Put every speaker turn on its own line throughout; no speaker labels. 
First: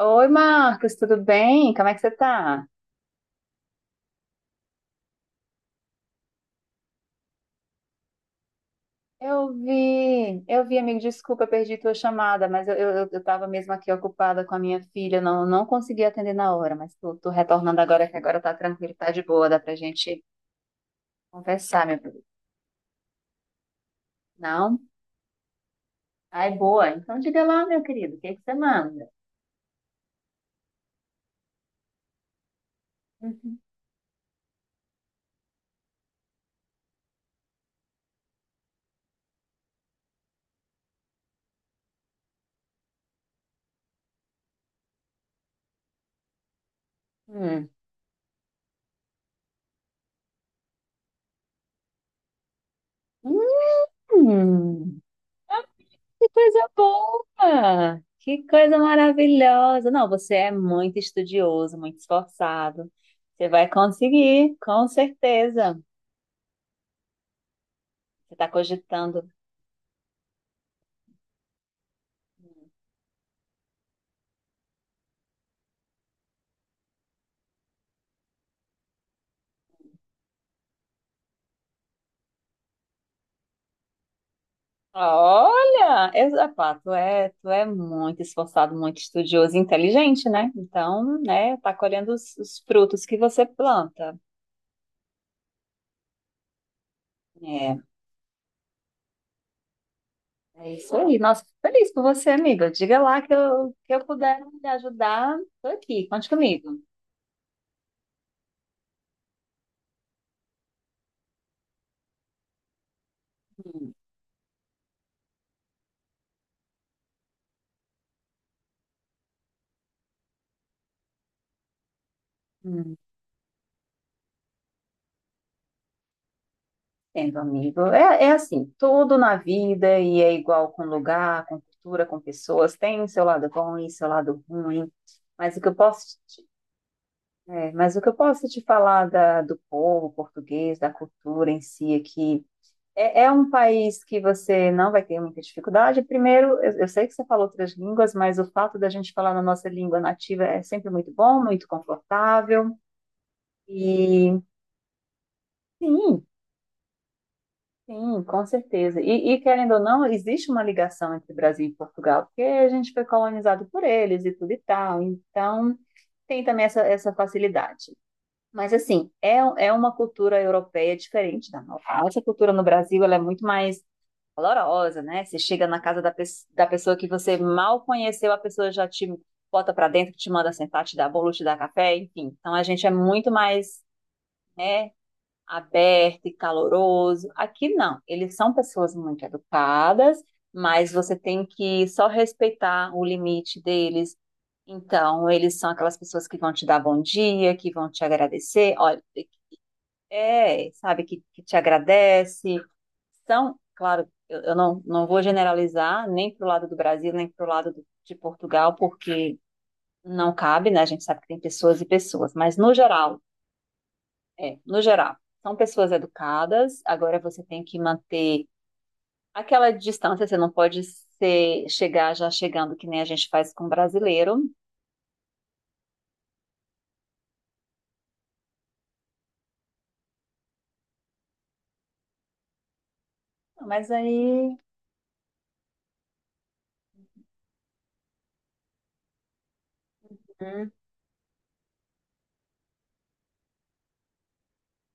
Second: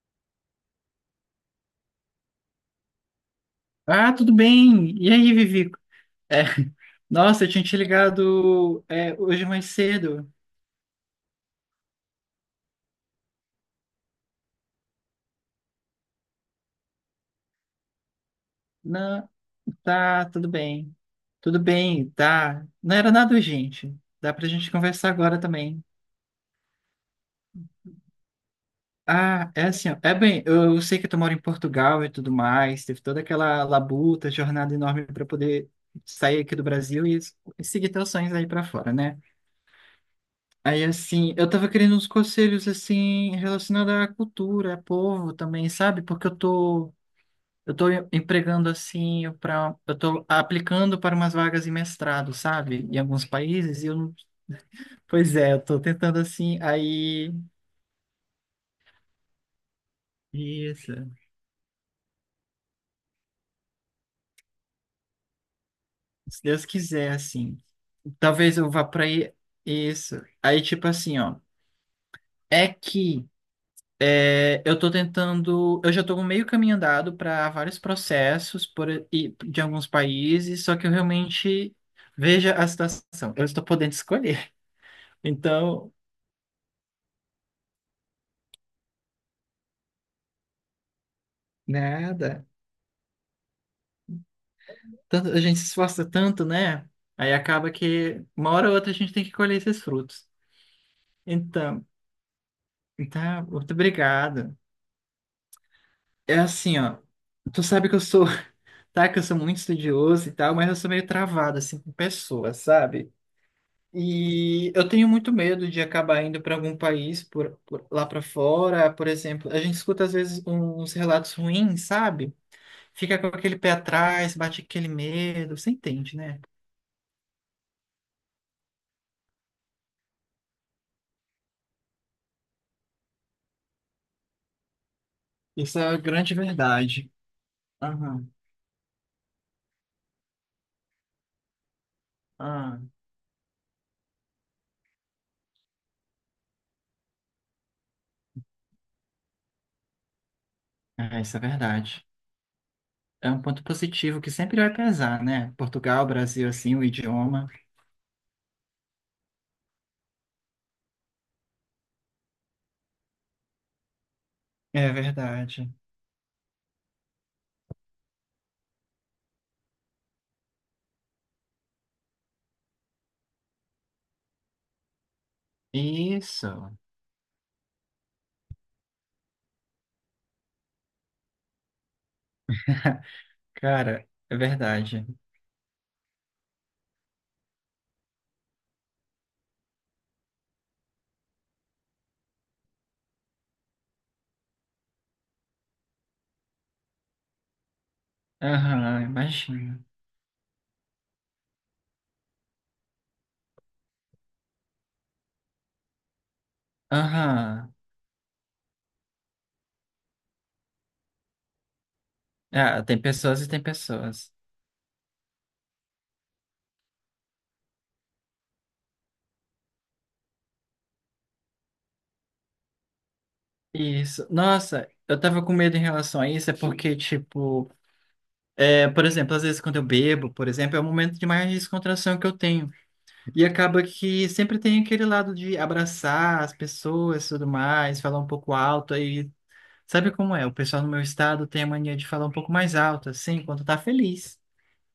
Oi, Marcos, tudo bem? Como é que você tá?
Ah, tudo bem. E aí, Vivi? É, Nossa, eu tinha te ligado hoje
Eu
mais cedo.
vi, eu vi, amigo, desculpa, perdi tua chamada, mas eu tava mesmo aqui ocupada com a minha filha, não consegui atender na hora, mas tô retornando agora, que agora tá tranquilo, tá de
Não,
boa, dá pra gente
tá, tudo bem. Tudo
conversar, meu
bem,
querido.
tá. Não era nada urgente. Dá pra gente
Não?
conversar agora também.
Ai, boa. Então diga lá, meu querido, o que é que você manda?
Ah, é assim, ó. É bem, eu sei que tu mora em Portugal e tudo mais. Teve toda
Uhum.
aquela labuta, jornada enorme para poder sair aqui do Brasil e seguir teus sonhos aí pra fora, né? Aí, assim, eu tava querendo uns conselhos, assim, relacionados à cultura, a povo também, sabe?
Hum.
Eu tô empregando, eu tô aplicando para umas vagas de mestrado, sabe? Em alguns países, e eu não...
Hum.
Pois é, eu tô tentando,
Que
assim,
coisa
aí...
boa! Que coisa maravilhosa! Não, você é
Isso.
muito estudioso, muito esforçado. Você vai conseguir, com certeza.
Se Deus quiser, assim.
Você está
Talvez eu vá pra
cogitando.
aí... Isso. Aí, tipo assim, ó. É que... É, eu tô tentando. Eu já tô meio caminho andado para vários processos de alguns países, só que eu realmente veja a situação. Eu estou podendo escolher.
Ah,
Então,
olha, epá, tu é muito esforçado, muito estudioso e inteligente, né? Então, né, tá colhendo os,
nada.
os frutos que você planta.
Tanto, a gente se esforça tanto, né? Aí acaba
É,
que uma hora ou outra a gente tem que colher esses frutos.
é isso aí. Nossa, fico
Então,
feliz por você, amiga. Diga lá que
tá, muito
que eu puder
obrigado.
lhe ajudar, tô aqui. Conte
É
comigo.
assim, ó. Tu sabe que eu sou, tá? Que eu sou muito estudioso e tal, mas eu sou meio travado, assim, com pessoas, sabe?
Hum.
E eu tenho muito medo de acabar indo para algum país lá para fora, por exemplo. A gente escuta às vezes uns relatos ruins, sabe?
Hum.
Fica com aquele pé atrás, bate aquele medo, você entende, né?
Entendo, amigo. É, é assim, tudo na vida e é igual com lugar, com cultura, com pessoas, tem o seu lado bom e seu lado ruim. Mas o que eu
Isso é a
posso
grande verdade.
é, mas o que eu
Aham,
posso te falar do povo português, da cultura em si aqui,
ah
é, é um país que você não vai ter muita dificuldade. Primeiro, eu sei que você falou outras línguas, mas o fato da gente falar na nossa língua nativa é sempre muito
é, isso é
bom, muito
verdade.
confortável.
É um ponto positivo que
E
sempre vai pesar, né? Portugal,
sim,
Brasil, assim, o idioma.
sim, com certeza. E querendo ou não, existe uma ligação entre Brasil e Portugal, porque a gente foi colonizado por eles e tudo e
É
tal.
verdade.
Então, tem também essa facilidade. Mas, assim, é, é uma cultura europeia diferente da nossa. A nossa cultura no Brasil, ela é muito mais valorosa, né? Você chega na casa da, pe da
Isso,
pessoa que você mal conheceu, a pessoa já te bota para dentro, te manda sentar, te dá bolo, te dá café, enfim. Então, a gente é muito mais,
cara, é
né,
verdade.
aberto e caloroso. Aqui não, eles são pessoas muito educadas, mas você tem que só respeitar o limite deles. Então, eles são aquelas pessoas que vão te dar bom dia, que vão te agradecer, olha,
Aham, imagina.
é, sabe, que te agradece. São, claro, eu não vou generalizar nem para o lado do Brasil, nem para o lado
Aham.
de Portugal, porque não cabe, né? A gente sabe que tem pessoas e pessoas, mas no
Ah, tem
geral,
pessoas e tem pessoas.
no geral, são pessoas educadas, agora você tem que manter aquela distância, você não pode ser, chegar já chegando que nem a gente faz com
Isso.
brasileiro.
Nossa, eu tava com medo em relação a isso, é porque, tipo, é, por exemplo, às vezes quando eu bebo, por exemplo, é o momento de mais descontração que eu tenho. E acaba
Mas
que
aí,
sempre tem aquele lado de abraçar as pessoas e tudo mais, falar um pouco alto. Aí, sabe como é? O
hum,
pessoal no meu estado tem a mania de falar um pouco mais alto, assim, quando tá feliz.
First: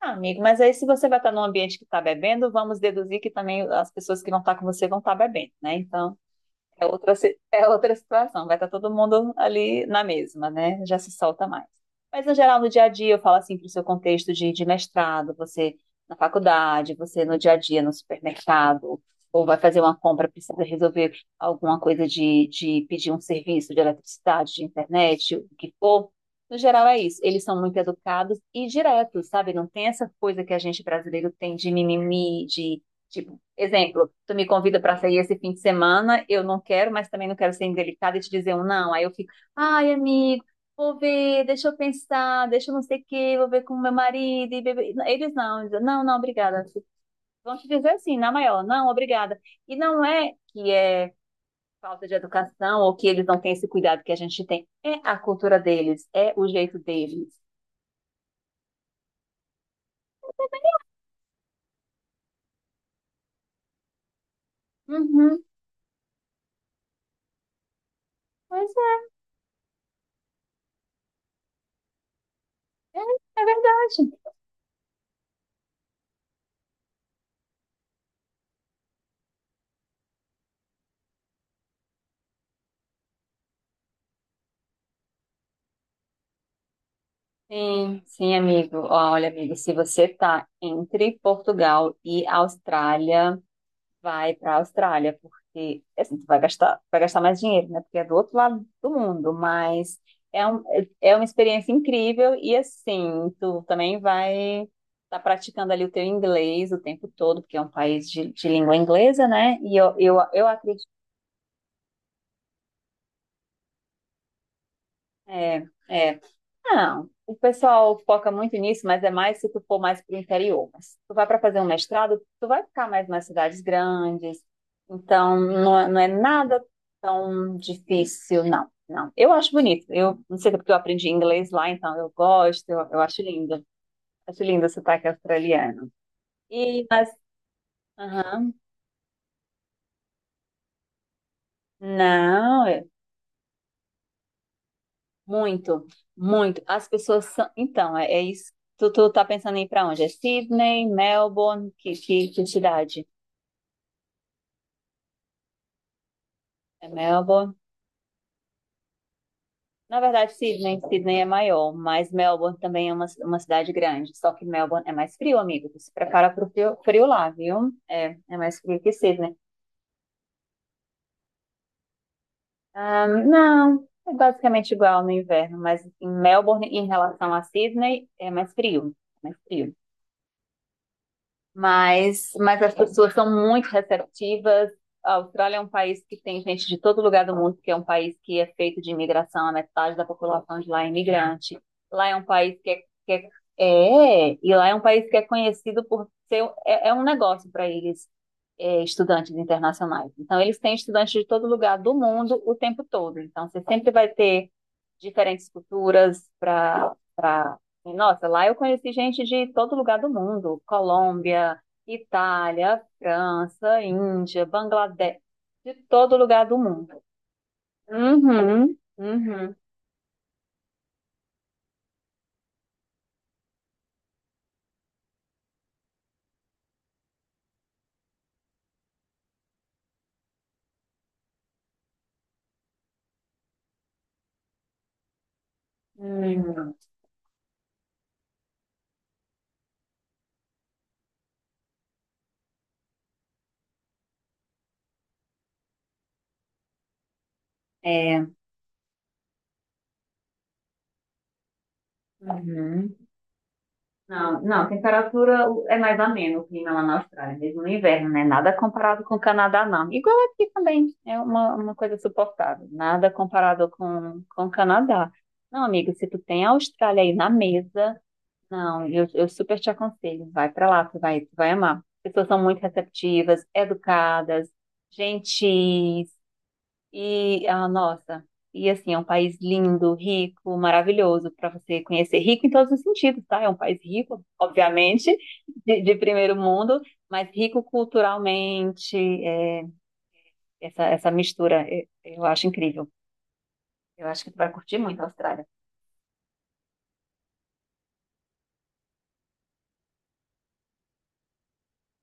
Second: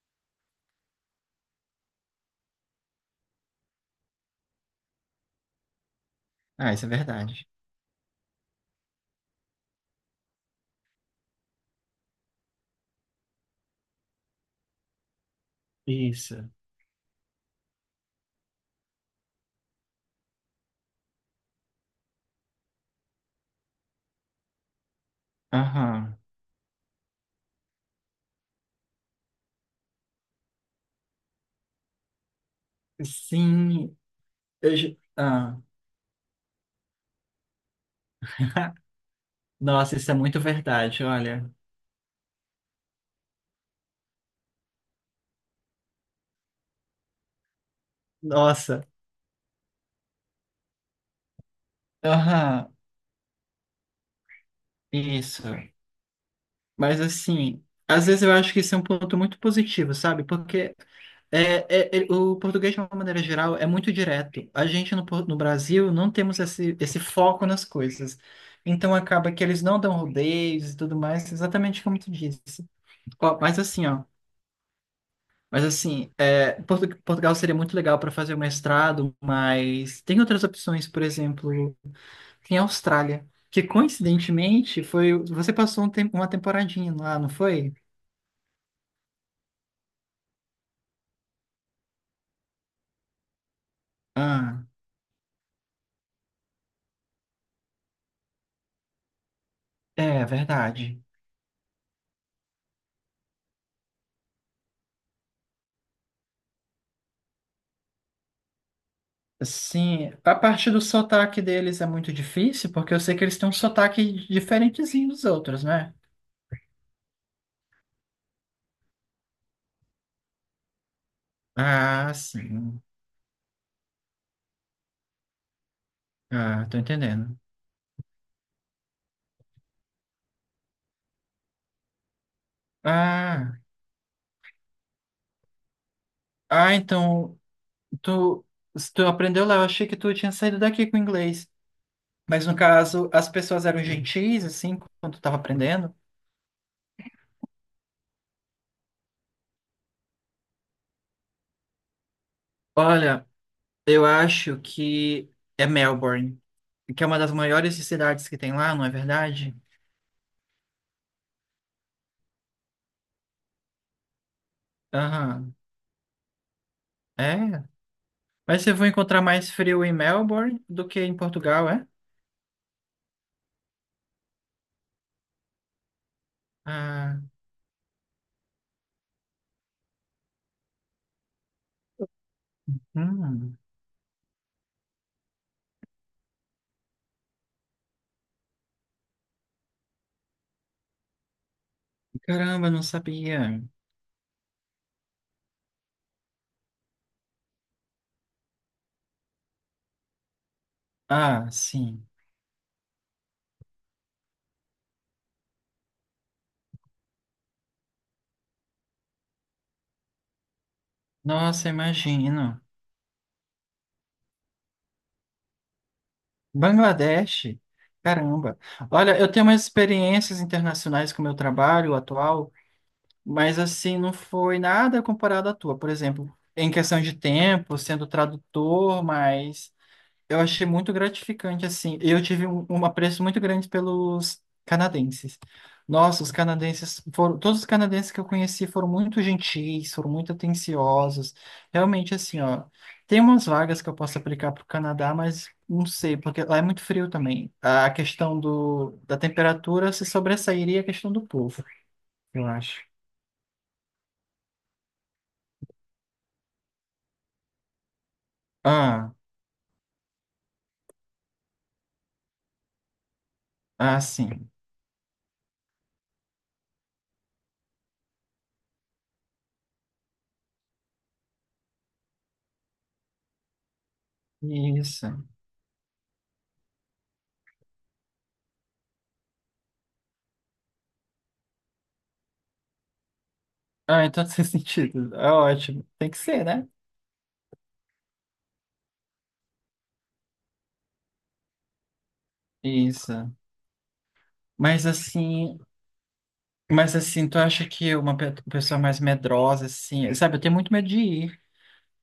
ah, amigo, mas aí se você vai estar num ambiente que está bebendo, vamos deduzir que também as pessoas que vão estar com você vão estar bebendo, né? Então,
Ah, isso
é
é
outra,
verdade.
é outra situação, vai estar todo mundo ali na mesma, né? Já se solta mais. Mas, no geral, no dia a dia, eu falo assim para o seu contexto de mestrado, você na
Isso.
faculdade, você no dia a dia, no supermercado, ou vai fazer uma compra, precisa resolver alguma coisa de pedir um serviço de eletricidade, de internet, o que for.
Aham.
No geral, é isso. Eles são muito educados e diretos, sabe? Não tem essa coisa que a gente brasileiro tem de mimimi, de
Sim.
exemplo, tu me convida para sair esse fim
Ah.
de semana, eu não quero, mas também não quero ser indelicada e te dizer um não. Aí eu fico, ai,
Nossa, isso é muito
amigo, vou
verdade,
ver,
olha.
deixa eu pensar, deixa eu não sei o quê, vou ver com meu marido e bebê. Eles não, dizem, não, não, obrigada. Vão te dizer assim, na maior,
Nossa.
não, obrigada. E não é que é falta de
Aham,
educação ou que eles não têm esse cuidado que a gente tem. É a
isso.
cultura deles, é o jeito
Mas
deles.
assim, às vezes eu acho que isso é um ponto muito positivo, sabe? Porque é, o português, de uma maneira geral, é muito direto. A gente no
Uhum,
Brasil não temos esse foco nas coisas.
pois
Então acaba que eles não dão rodeios e tudo mais, exatamente como tu disse.
é, é, é
Ó.
verdade.
Mas assim, é, Portugal seria muito legal para fazer o mestrado, mas tem outras opções, por exemplo, em Austrália. Que coincidentemente foi. Você passou uma temporadinha lá, não foi?
Sim, sim, amigo. Ó, olha, amigo, se você está entre Portugal e Austrália, vai para a
Ah,
Austrália, porque assim, tu vai gastar mais dinheiro, né? Porque é do outro lado do mundo, mas
é
é, um,
verdade.
é uma experiência incrível e assim, tu também vai estar praticando ali o teu inglês o tempo todo, porque é um país de língua inglesa, né? E eu,
Sim,
eu,
a
eu
parte do
acredito.
sotaque deles é muito difícil, porque eu sei que eles têm um sotaque diferentezinho dos
É,
outros, né?
é. Não, o pessoal foca muito nisso, mas é mais se tu for mais para o interior. Mas se tu vai para fazer um
Ah,
mestrado, tu vai
sim.
ficar mais nas cidades grandes. Então, não, não é nada
Ah, tô entendendo.
tão difícil, não. Não, eu acho bonito. Eu não sei se é porque eu aprendi inglês lá, então eu gosto, eu acho
Ah,
lindo. Acho lindo o sotaque australiano.
ah,
E, mas,
então tu,
aham.
tu aprendeu lá, eu achei que tu tinha saído daqui com inglês. Mas no
Não, é
caso, as pessoas eram gentis, assim, quando tu tava
muito,
aprendendo.
muito. As pessoas são. Então, é, é isso. Tu tá pensando em ir para onde? É Sydney, Melbourne, que cidade?
Olha, eu acho que é Melbourne,
É
que é uma das
Melbourne.
maiores cidades que tem lá, não é verdade?
Na verdade, Sydney é maior, mas Melbourne também é uma cidade grande. Só que Melbourne é mais frio,
Aham,
amigo. Tu se prepara pro frio, frio lá,
é.
viu? É, é mais
Mas você
frio
vai
que
encontrar
Sydney.
mais frio em Melbourne do que em Portugal, é?
Ah, não, é basicamente igual no inverno, mas em Melbourne, em
Ah,
relação a Sydney, é mais frio. Mais frio. Mas as pessoas são
hum.
muito receptivas. A Austrália é um país que tem gente de todo lugar do mundo, que é um país que é feito de imigração, a metade da população de lá é imigrante. Lá é um país que
Caramba,
é,
não
que é,
sabia.
é, e lá é um país que é conhecido por ser, é, é um negócio para eles, é, estudantes internacionais. Então, eles têm estudantes de todo
Ah,
lugar do
sim.
mundo o tempo todo. Então, você sempre vai ter diferentes culturas para nossa, lá eu conheci gente de todo lugar do mundo, Colômbia,
Nossa, imagino.
Itália, França, Índia, Bangladesh, de todo lugar do mundo.
Bangladesh, caramba.
Uhum,
Olha, eu tenho
uhum,
umas experiências internacionais com o meu trabalho atual, mas assim, não foi nada comparado à tua. Por exemplo, em questão de tempo, sendo tradutor, mas eu achei muito gratificante, assim. Eu tive um apreço muito grande pelos canadenses. Nossa, os
uhum.
canadenses foram, todos os canadenses que eu conheci foram muito gentis, foram muito atenciosos. Realmente, assim, ó, tem umas vagas que eu posso aplicar para o Canadá, mas não sei, porque lá é muito frio também. A
É,
questão da temperatura se sobressairia a questão do povo, eu acho.
uhum. Não, não, temperatura é mais ameno o clima lá na Austrália, mesmo no inverno, né? Nada comparado
Ah.
com o Canadá, não. Igual aqui também, é uma coisa suportável. Nada comparado
Ah,
com o
sim.
Canadá. Não, amigo, se tu tem a Austrália aí na mesa, não, eu super te aconselho, vai pra lá, tu vai amar. As pessoas são muito receptivas, educadas,
Isso.
gentis, e, ah, nossa, e assim, é um país lindo, rico, maravilhoso para você conhecer. Rico em todos os sentidos, tá? É um país
Ah,
rico,
então faz
obviamente,
sentido. É
de,
ótimo.
de
Tem que
primeiro
ser, né?
mundo, mas rico culturalmente. É, essa mistura, é, eu acho incrível.
Isso.
Eu acho que tu vai curtir
Mas
muito a Austrália.
assim, mas assim, tu acha que uma pessoa mais medrosa, assim, sabe, eu tenho muito medo de ir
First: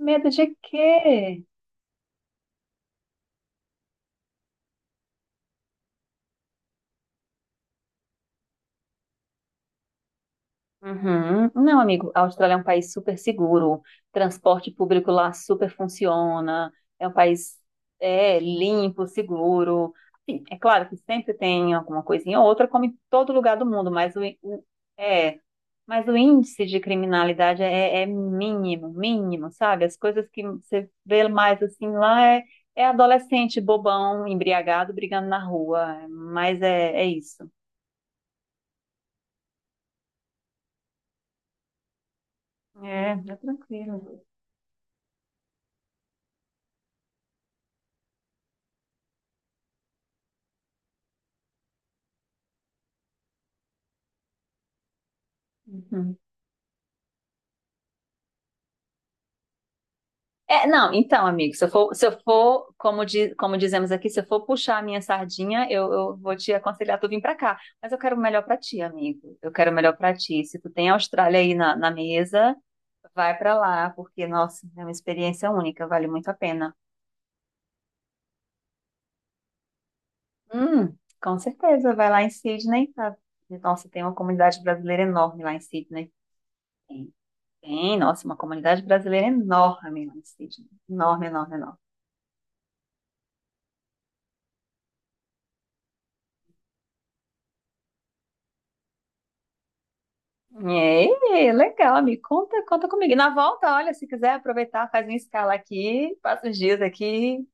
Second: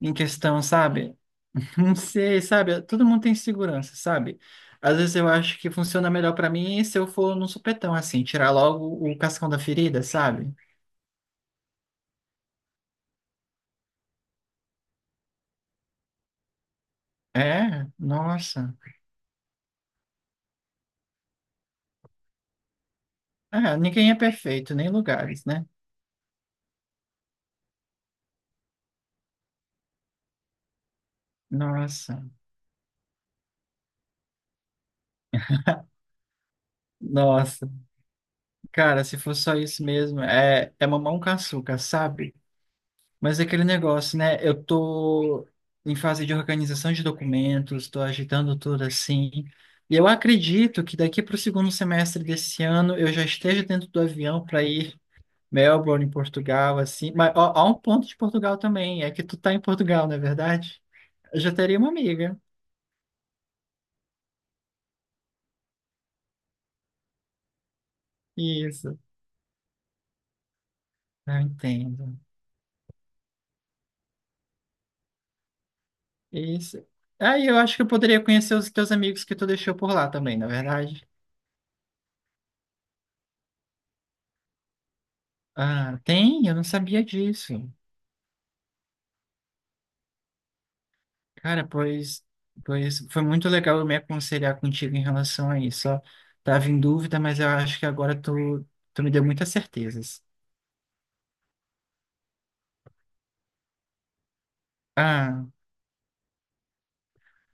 em
Medo de
questão,
quê?
sabe? Não sei, sabe? Todo mundo tem segurança, sabe? Às vezes eu acho que funciona melhor pra mim se eu for num supetão, assim, tirar logo o cascão da ferida, sabe?
Uhum. Não, amigo, a Austrália é um país super seguro, transporte público lá super funciona, é um país
É,
é,
nossa.
limpo, seguro. Assim, é claro que sempre tem alguma coisinha ou outra, como em todo lugar do
É,
mundo,
ninguém
mas
é
o, í- o-
perfeito, nem
é,
lugares, né?
mas o índice de criminalidade é, é mínimo, mínimo, sabe? As coisas que você vê mais assim lá
Nossa.
é, é adolescente bobão, embriagado, brigando na rua, mas é, é isso.
Nossa. Cara, se for só isso mesmo, é, é mamão com açúcar, sabe?
É, é
Mas é aquele
tranquilo.
negócio, né? Eu tô em fase de organização de documentos, tô agitando tudo assim. E eu acredito que daqui para o segundo semestre desse ano eu já esteja dentro do avião para ir Melbourne, em
Uhum.
Portugal, assim. Mas ó, há um ponto de Portugal também, é que tu tá em Portugal, não é
É,
verdade?
não, então,
Eu já
amigo, se eu
teria uma
for, se eu
amiga.
for como, como dizemos aqui, se eu for puxar a minha sardinha, eu vou te aconselhar tu vir pra cá. Mas eu quero o melhor pra ti,
Isso,
amigo. Eu quero o melhor pra ti. Se tu tem a Austrália
eu
aí na
entendo.
mesa, vai pra lá, porque, nossa, é uma experiência única, vale muito a pena.
Isso. Aí eu acho que eu poderia conhecer os teus amigos que tu deixou por lá também, na
Hum,
verdade.
com certeza, vai lá em Sydney, tá? Nossa, tem uma comunidade brasileira enorme lá em
Ah,
Sydney.
tem? Eu não sabia
Tem,
disso.
tem, nossa, uma comunidade brasileira enorme lá em Sydney. Enorme, enorme,
Cara,
enorme.
pois foi muito legal eu me aconselhar contigo em relação a isso. Ó, tava em dúvida, mas eu acho que agora tu, tu me deu muitas certezas.
É, legal, me conta, conta comigo. E na volta, olha, se quiser aproveitar, faz uma
Ah,
escala aqui, passa uns dias aqui.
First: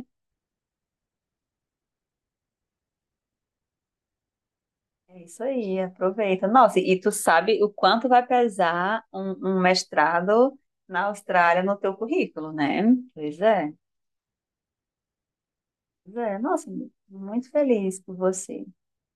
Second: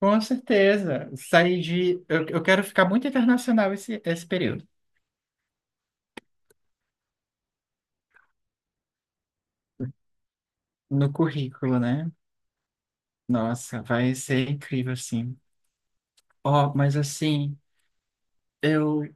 com certeza. Saí de. Eu quero ficar muito internacional esse período.
É isso aí, aproveita. Nossa, e tu sabe o quanto vai pesar um mestrado na
No
Austrália no
currículo,
teu
né?
currículo, né? Pois é,
Nossa, vai ser incrível, assim.
pois é. Nossa,
Ó, mas
muito
assim,
feliz por você.
eu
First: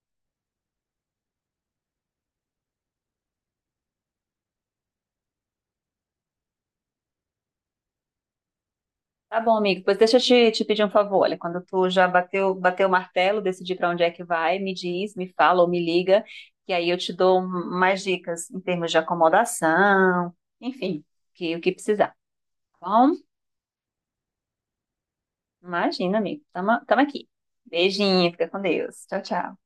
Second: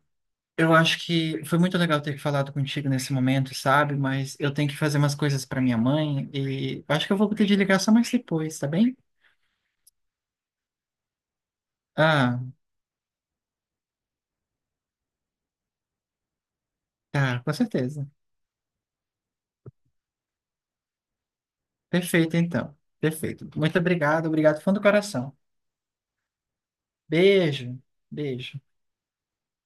Eu acho que foi muito legal ter falado contigo nesse momento, sabe? Mas eu tenho que fazer umas coisas para minha mãe e acho que eu vou ter de ligar só mais depois, tá bem?
Tá bom, amigo. Pois deixa eu te pedir um favor. Olha, quando tu já
Ah,
bateu o martelo, decidir para onde é que vai, me diz, me fala ou me liga, que aí eu te dou
tá, com
mais
certeza.
dicas em termos de acomodação, enfim, que, o que precisar.
Perfeito, então.
Tá bom?
Perfeito. Muito obrigado, obrigado, fundo do coração.
Imagina, amigo. Tamo, tamo aqui.
Beijo,
Beijinho, fica
beijo.
com Deus. Tchau, tchau.